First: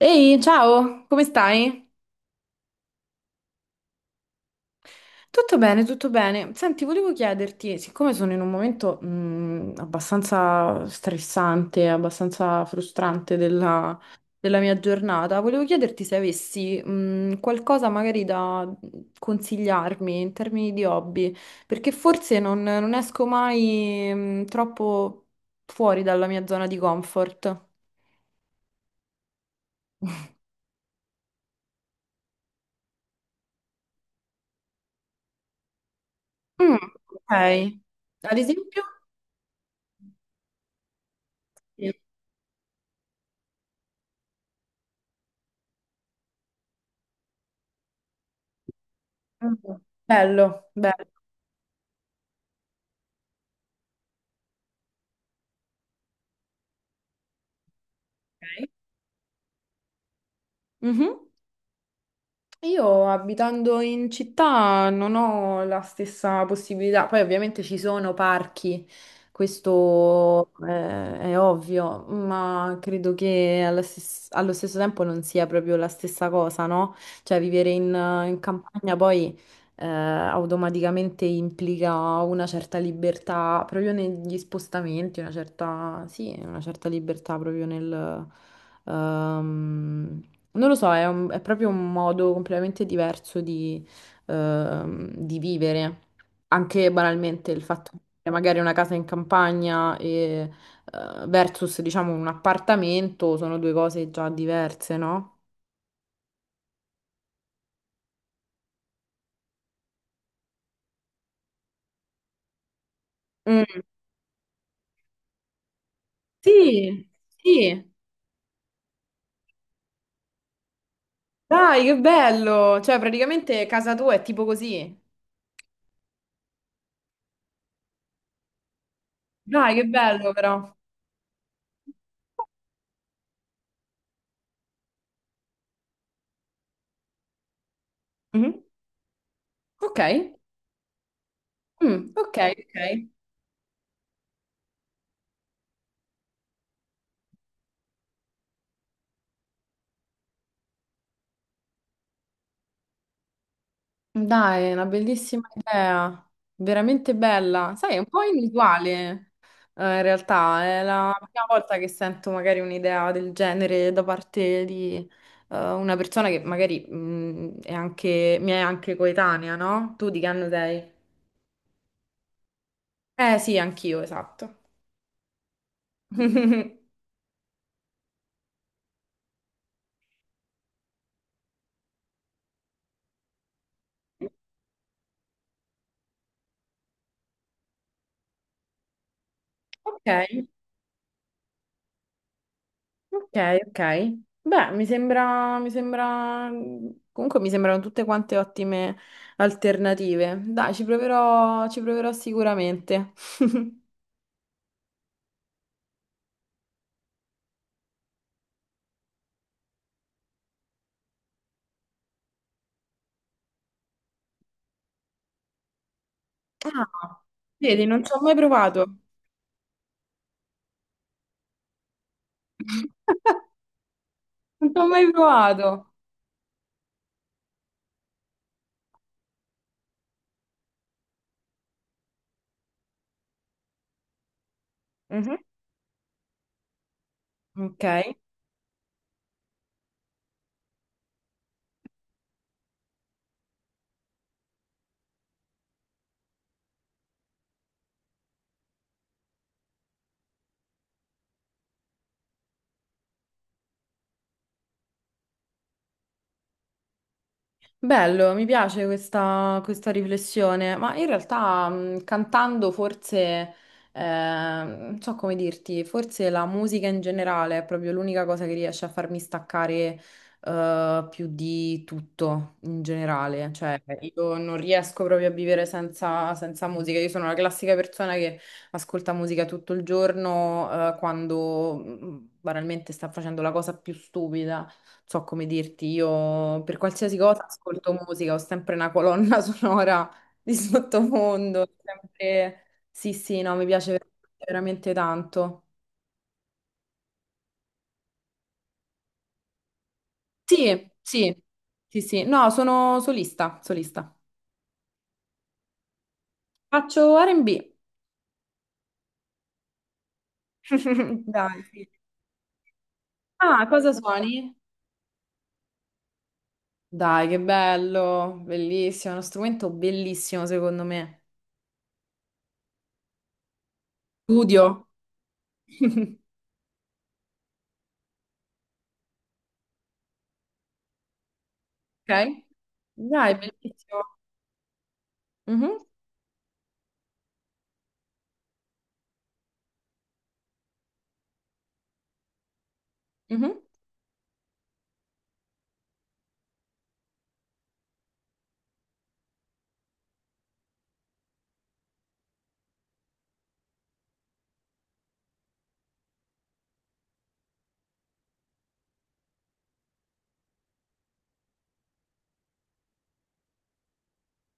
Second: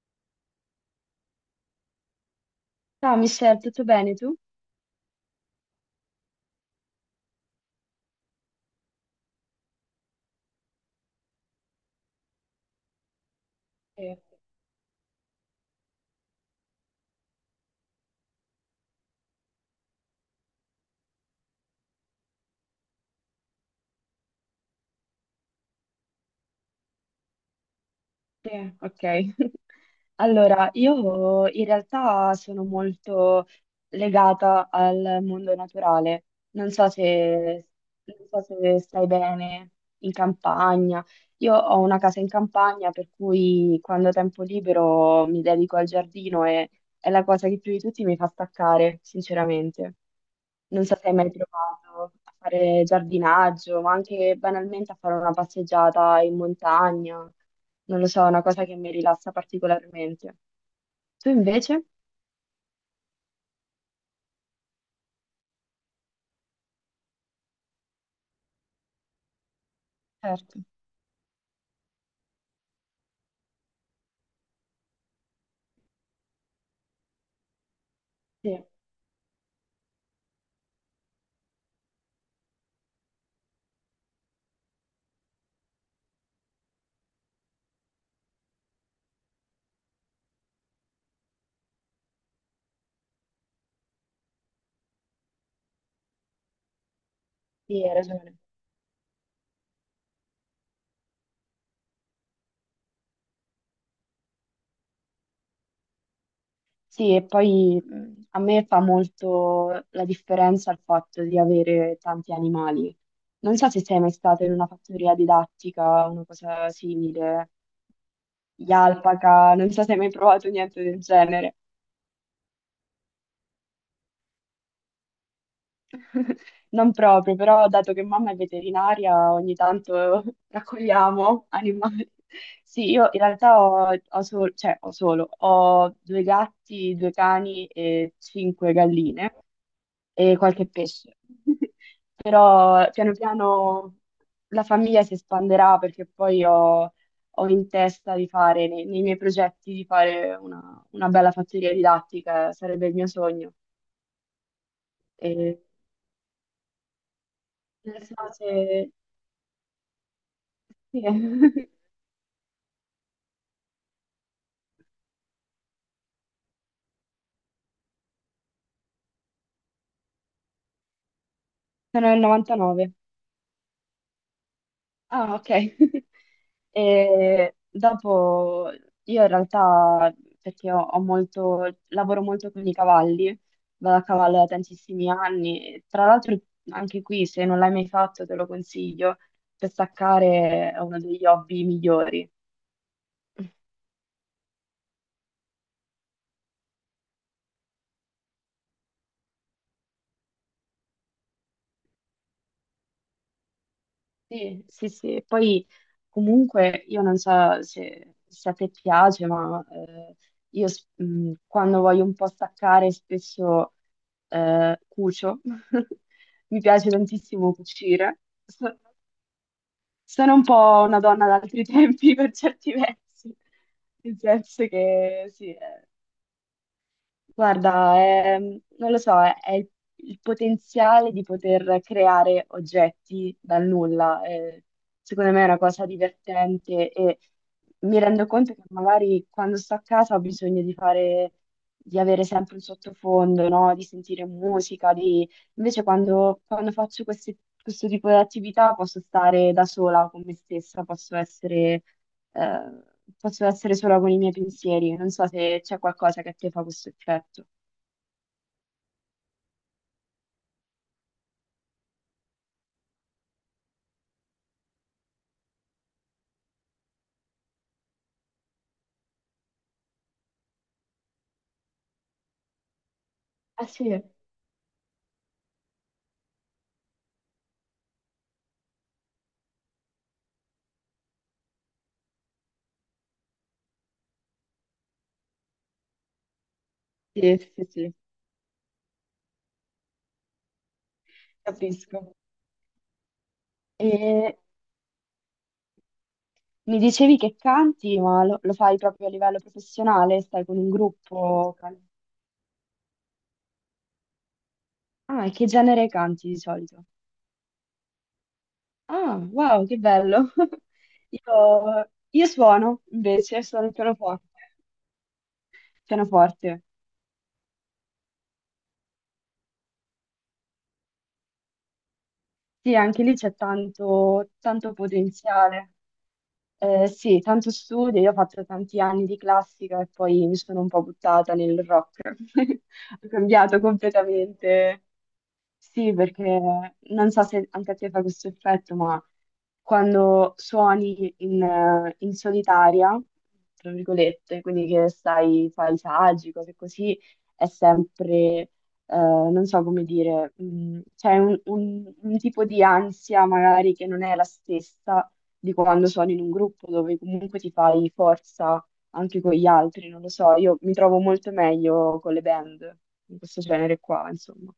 Ehi, ciao, come stai? Ciao Michelle, tutto bene tu? Tutto bene, tutto bene. Senti, volevo chiederti, siccome sono in un momento abbastanza stressante, abbastanza frustrante della, Sì. della mia giornata, volevo chiederti se avessi qualcosa magari da consigliarmi in termini di hobby, perché forse non, non esco mai troppo fuori dalla mia zona di comfort. Sì, ok. Allora, io in realtà sono molto legata al mondo naturale. Non Mm, so ok. se, non Ad so se esempio? stai bene in campagna. Io ho Sì. una casa in campagna, per cui quando ho tempo libero mi dedico al giardino e è la cosa che più di tutti mi fa staccare, Mm. sinceramente. Bello, Non so se bello. hai mai provato a fare giardinaggio, ma anche banalmente a fare una passeggiata in montagna. Non lo so, è una cosa Ok. che mi rilassa particolarmente. Mhm. Tu invece? Io abitando in città non ho la stessa possibilità, poi ovviamente ci sono parchi, questo Certo. È ovvio, ma credo che allo stesso tempo non sia proprio la stessa cosa, no? Cioè vivere in, in Sì, campagna poi automaticamente implica una certa libertà proprio negli spostamenti, una certa, sì, una certa libertà proprio nel non lo so, è, è proprio un modo completamente diverso di vivere. Anche banalmente il sì, fatto hai di avere ragione. magari una casa in campagna e, versus, diciamo, un appartamento sono due cose già diverse, no? Sì, e poi a me fa molto la differenza il fatto di avere tanti animali. Non Mm. so se sei mai stato in una fattoria didattica o una cosa Sì, simile, sì. gli alpaca, non so se hai mai provato niente del genere. Dai, che bello! Cioè, praticamente casa tua è tipo così. Non proprio, però dato che mamma è veterinaria, ogni Dai, che tanto bello però. raccogliamo animali. Sì, io in realtà ho solo, ho due gatti, due cani e Mhm. cinque galline Ok. e qualche pesce. Mm, ok, Però ok. piano piano la famiglia si espanderà perché ho in testa di fare, nei miei progetti, di fare una bella fattoria didattica, sarebbe il mio sogno. Dai, è una bellissima E idea, veramente bella. Sai, è non un so po' inusuale, se, in realtà. È Sì, la prima volta che sento magari un'idea del genere da parte di, una persona che magari, è anche, mi è anche coetanea, no? Tu di che anno sei? sono nel 99. Eh sì, anch'io, esatto. Ah, ok. E dopo io in realtà, perché lavoro molto con i cavalli, vado a cavallo da tantissimi anni. E tra l'altro, anche qui, se non l'hai mai fatto, te lo consiglio, per Ok, staccare è uno degli hobby migliori. ok, ok. Beh, mi sembra, comunque mi sembrano tutte quante ottime alternative. Dai, ci proverò sicuramente. Sì, sì, sì. E poi comunque io non so se, se a te piace, ma quando voglio un po' staccare spesso cucio. Mi piace Ah, tantissimo vedi, non ci cucire. ho mai So- provato. Sono un po' una donna d'altri tempi per certi versi, nel senso Non ci ho mai che sì. Provato. Guarda, non lo so, è il potenziale di poter creare oggetti dal nulla. Secondo Mhm. me è una cosa divertente e Ok. mi rendo conto che magari quando sto a casa ho bisogno di fare, di avere sempre un sottofondo, no? Di sentire musica, di... Invece quando faccio questo tipo di attività posso stare da sola con me stessa, eh, posso essere sola con i miei pensieri. Non so se c'è qualcosa che a te fa questo effetto. Bello, mi piace questa, questa riflessione, ma in realtà cantando forse, non so come dirti, forse la musica in generale è proprio l'unica cosa che riesce a farmi staccare, più di tutto in generale, Ah cioè sì, io non riesco proprio a vivere senza, senza musica, io sono la classica persona che ascolta musica tutto il giorno, quando banalmente sta facendo la cosa più stupida so come dirti, io per qualsiasi sì, cosa sì, ascolto sì, musica, ho sempre una colonna sonora di sottofondo, capisco. sempre. Sì, sì, no, mi piace E veramente tanto. mi dicevi che canti, ma lo, lo fai proprio a livello professionale? Stai con un Sì, sì, gruppo? Can- sì, sì, no, sono solista, solista. Ah, e che genere canti di solito? Faccio R&B. Ah, wow, che bello! Dai, sì. Io suono, invece, Ah, suono il cosa pianoforte. suoni? Pianoforte. Dai, che bello, bellissimo, è uno strumento bellissimo secondo me. Sì, anche lì c'è tanto, tanto Studio. potenziale. Sì, tanto studio, io ho fatto tanti anni di classica e poi mi sono un po' buttata nel rock. Ok? Ho Dai, cambiato bellissimo. completamente. Mhm, Sì, perché non so se anche a te fa questo effetto, ma quando suoni in, in solitaria, mhm. tra virgolette, quindi che stai, fai saggi, cose così, è sempre non so come dire, c'è un, un tipo di ansia magari che non è la stessa di quando sono in un gruppo dove comunque ti fai forza anche con gli altri, non lo so, io mi trovo molto meglio con le band, in questo genere qua, insomma.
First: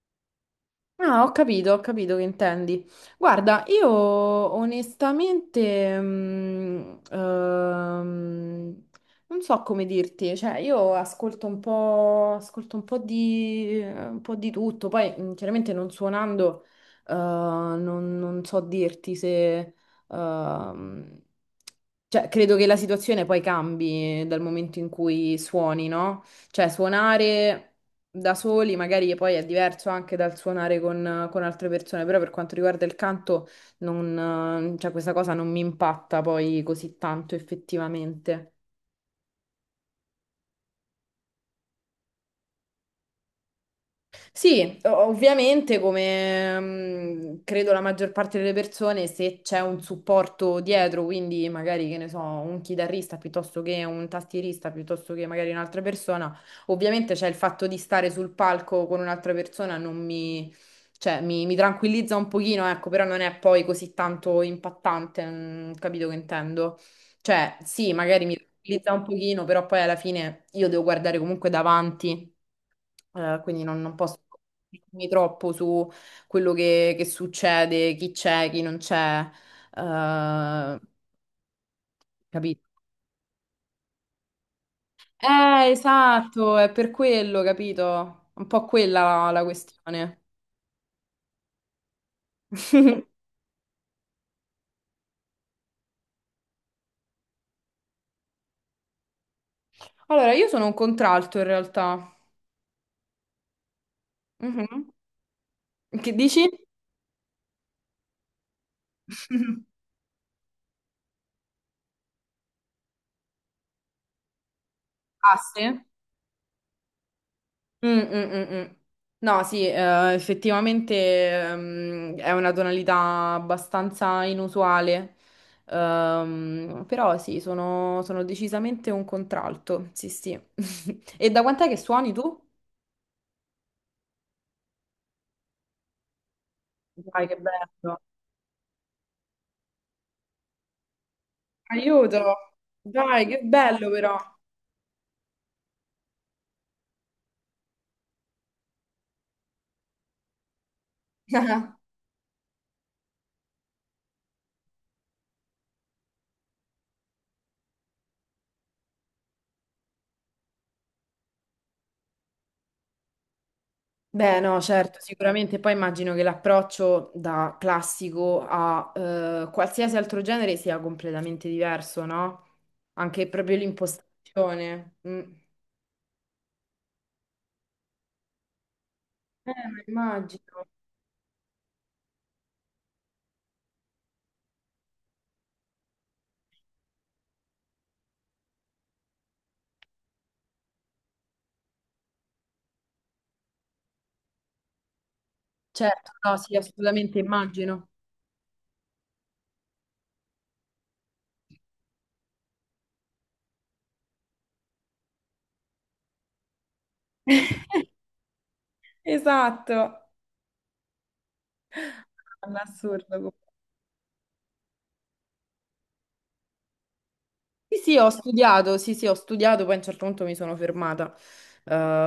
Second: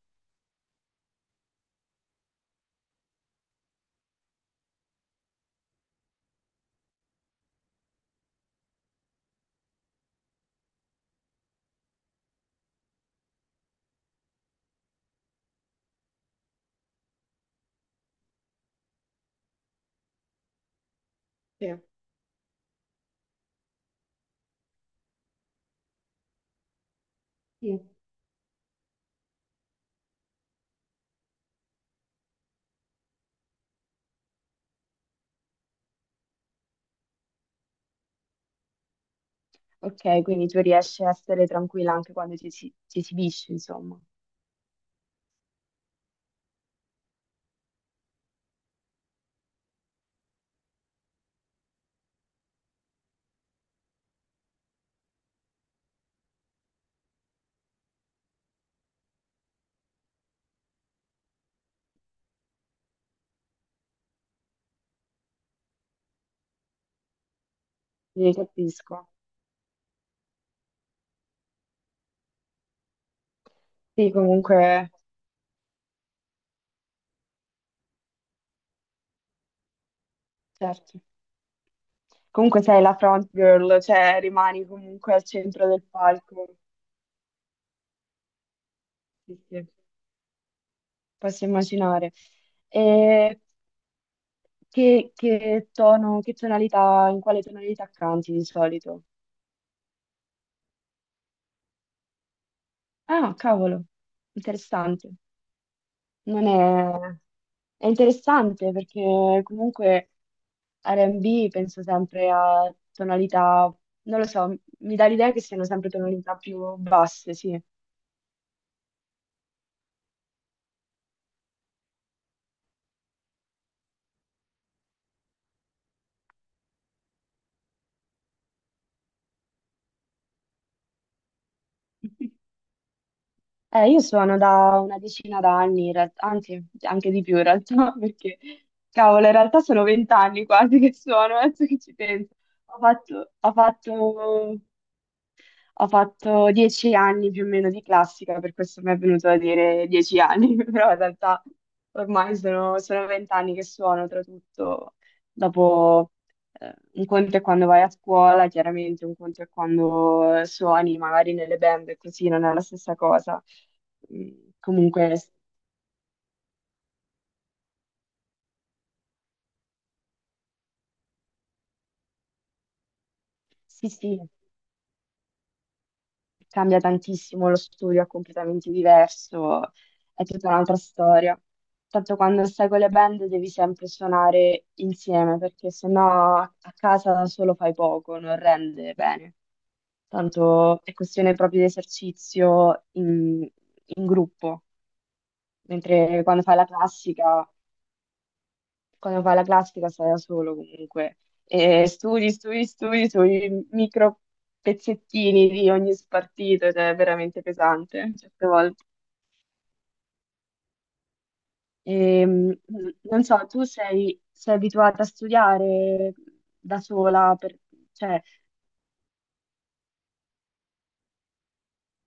Ah, ho capito che intendi. Guarda, io onestamente, non so come dirti, cioè io ascolto un po' di tutto, poi chiaramente non suonando, non, non so dirti se, ehm, Sì. cioè credo che la situazione poi cambi dal momento in cui suoni, no? Cioè suonare Sì. da soli, magari poi è diverso anche dal suonare con altre persone, però per quanto riguarda il canto, non, cioè, questa cosa non mi impatta poi così tanto effettivamente. Ok, quindi tu riesci a essere tranquilla anche quando ti, ti esibisci, insomma. Sì, ovviamente come mm, credo la maggior parte delle persone, se c'è un supporto dietro, quindi magari che ne so, un chitarrista piuttosto che un tastierista, piuttosto che magari un'altra persona, ovviamente c'è il fatto di stare sul palco con un'altra persona, non mi, cioè, mi tranquillizza un pochino, ecco, però non è poi così tanto impattante, mm, capito che intendo? Cioè, sì, magari Sì, mi tranquillizza un capisco. pochino, però poi alla fine io devo guardare comunque davanti. Quindi non, non Sì, posso comunque, concentrarmi troppo su quello che succede, chi c'è, chi non c'è, eh, certo. Comunque capito? sei la front girl, cioè rimani comunque al centro del palco. Esatto, è per quello, capito? Un po' quella la, Sì, la sì, questione. posso immaginare. E che tono, che tonalità, in quale tonalità canti di solito? Allora, io sono un contralto in realtà. Ah, cavolo, Mhm. interessante. Che Non dici? è... È interessante perché comunque R&B penso sempre a tonalità, non lo so, mi dà l'idea Ah, che siano sì? sempre tonalità più basse, sì. Mm, mm, mm, mm. No, sì, effettivamente è una tonalità abbastanza inusuale. Però sì, sono, sono decisamente un contralto, sì, sì. E da quant'è che suoni tu? Io suono da una decina d'anni, in realtà, anzi, anche di Dai, che più in realtà, bello. perché, cavolo, in realtà sono 20 anni quasi che suono, adesso che ci penso. Aiuto! Ho Dai, fatto, che ho bello fatto però. ho fatto 10 anni più o meno di classica, per questo mi è venuto a dire 10 anni, però in realtà ormai sono, sono 20 anni che suono, oltretutto dopo un conto è quando vai a scuola, chiaramente un conto è quando suoni magari nelle band e così, non è la stessa cosa. Mm, Beh, no, certo, Comunque, sicuramente. Poi immagino che l'approccio da classico a qualsiasi altro genere sia completamente diverso, no? Anche proprio sì, sì, l'impostazione. Mm. Cambia tantissimo, lo studio è completamente Ma diverso, è tutta immagino. un'altra storia. Tanto quando stai con le band devi sempre suonare insieme, perché sennò a casa da solo fai poco, non rende bene. Tanto è questione proprio di esercizio in, in gruppo, Certo, mentre no, sì, assolutamente immagino. quando fai la classica stai da solo comunque. E studi, studi, studi sui micro pezzettini di ogni spartito ed è veramente pesante certe volte. Esatto. Ehm, non All'assurdo. so, sei abituata a studiare da sola, Sì, sì, ho cioè, studiato, sì, sì, ho studiato, poi a un certo punto mi sono fermata,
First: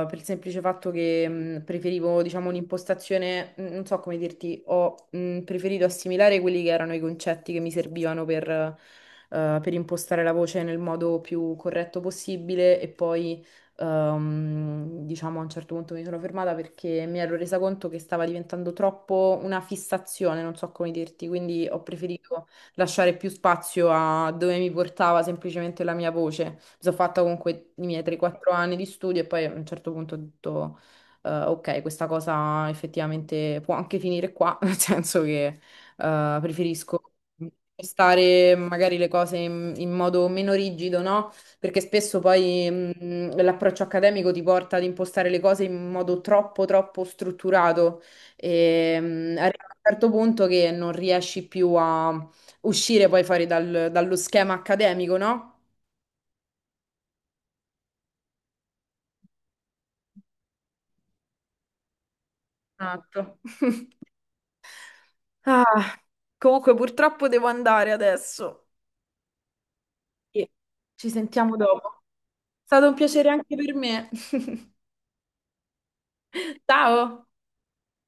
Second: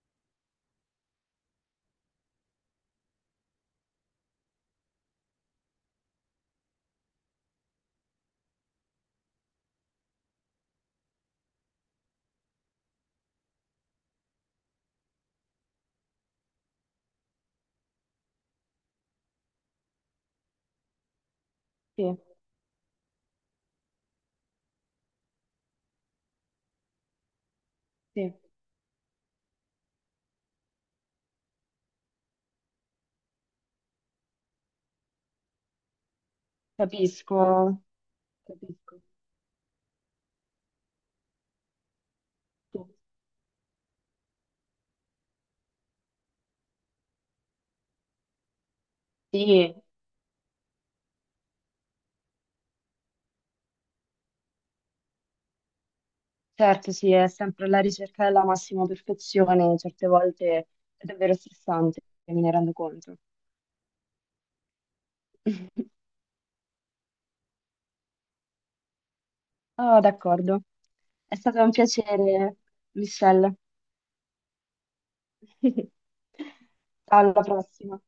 per il semplice fatto che preferivo, diciamo, un'impostazione, non so come dirti, ho preferito assimilare quelli che erano i concetti che mi servivano per impostare la voce nel modo più corretto possibile e poi, diciamo, a un certo punto mi sono fermata perché mi ero resa conto che stava diventando troppo una fissazione, non so come dirti, quindi ho sì, preferito lasciare più spazio a dove mi portava semplicemente la mia voce. Mi sono fatta comunque i miei sì, 3-4 anni di studio e poi a un certo punto ho detto, ok, questa cosa effettivamente può anche finire qua, nel senso che preferisco capisco, stare magari capisco. le cose in, in modo meno rigido, no? Perché spesso poi l'approccio accademico ti porta ad impostare le cose in modo troppo, troppo strutturato e arriva a Sì, un certo punto che non riesci più a uscire poi dallo schema accademico, no? certo, sì, è sempre la ricerca della massima perfezione, certe volte è davvero stressante, me ne rendo conto. Esatto. Ah, comunque purtroppo devo andare adesso. Oh, Sì. d'accordo. Ci È sentiamo stato un dopo. piacere, È stato un piacere anche Michelle. per me. Ciao, Ciao! alla prossima.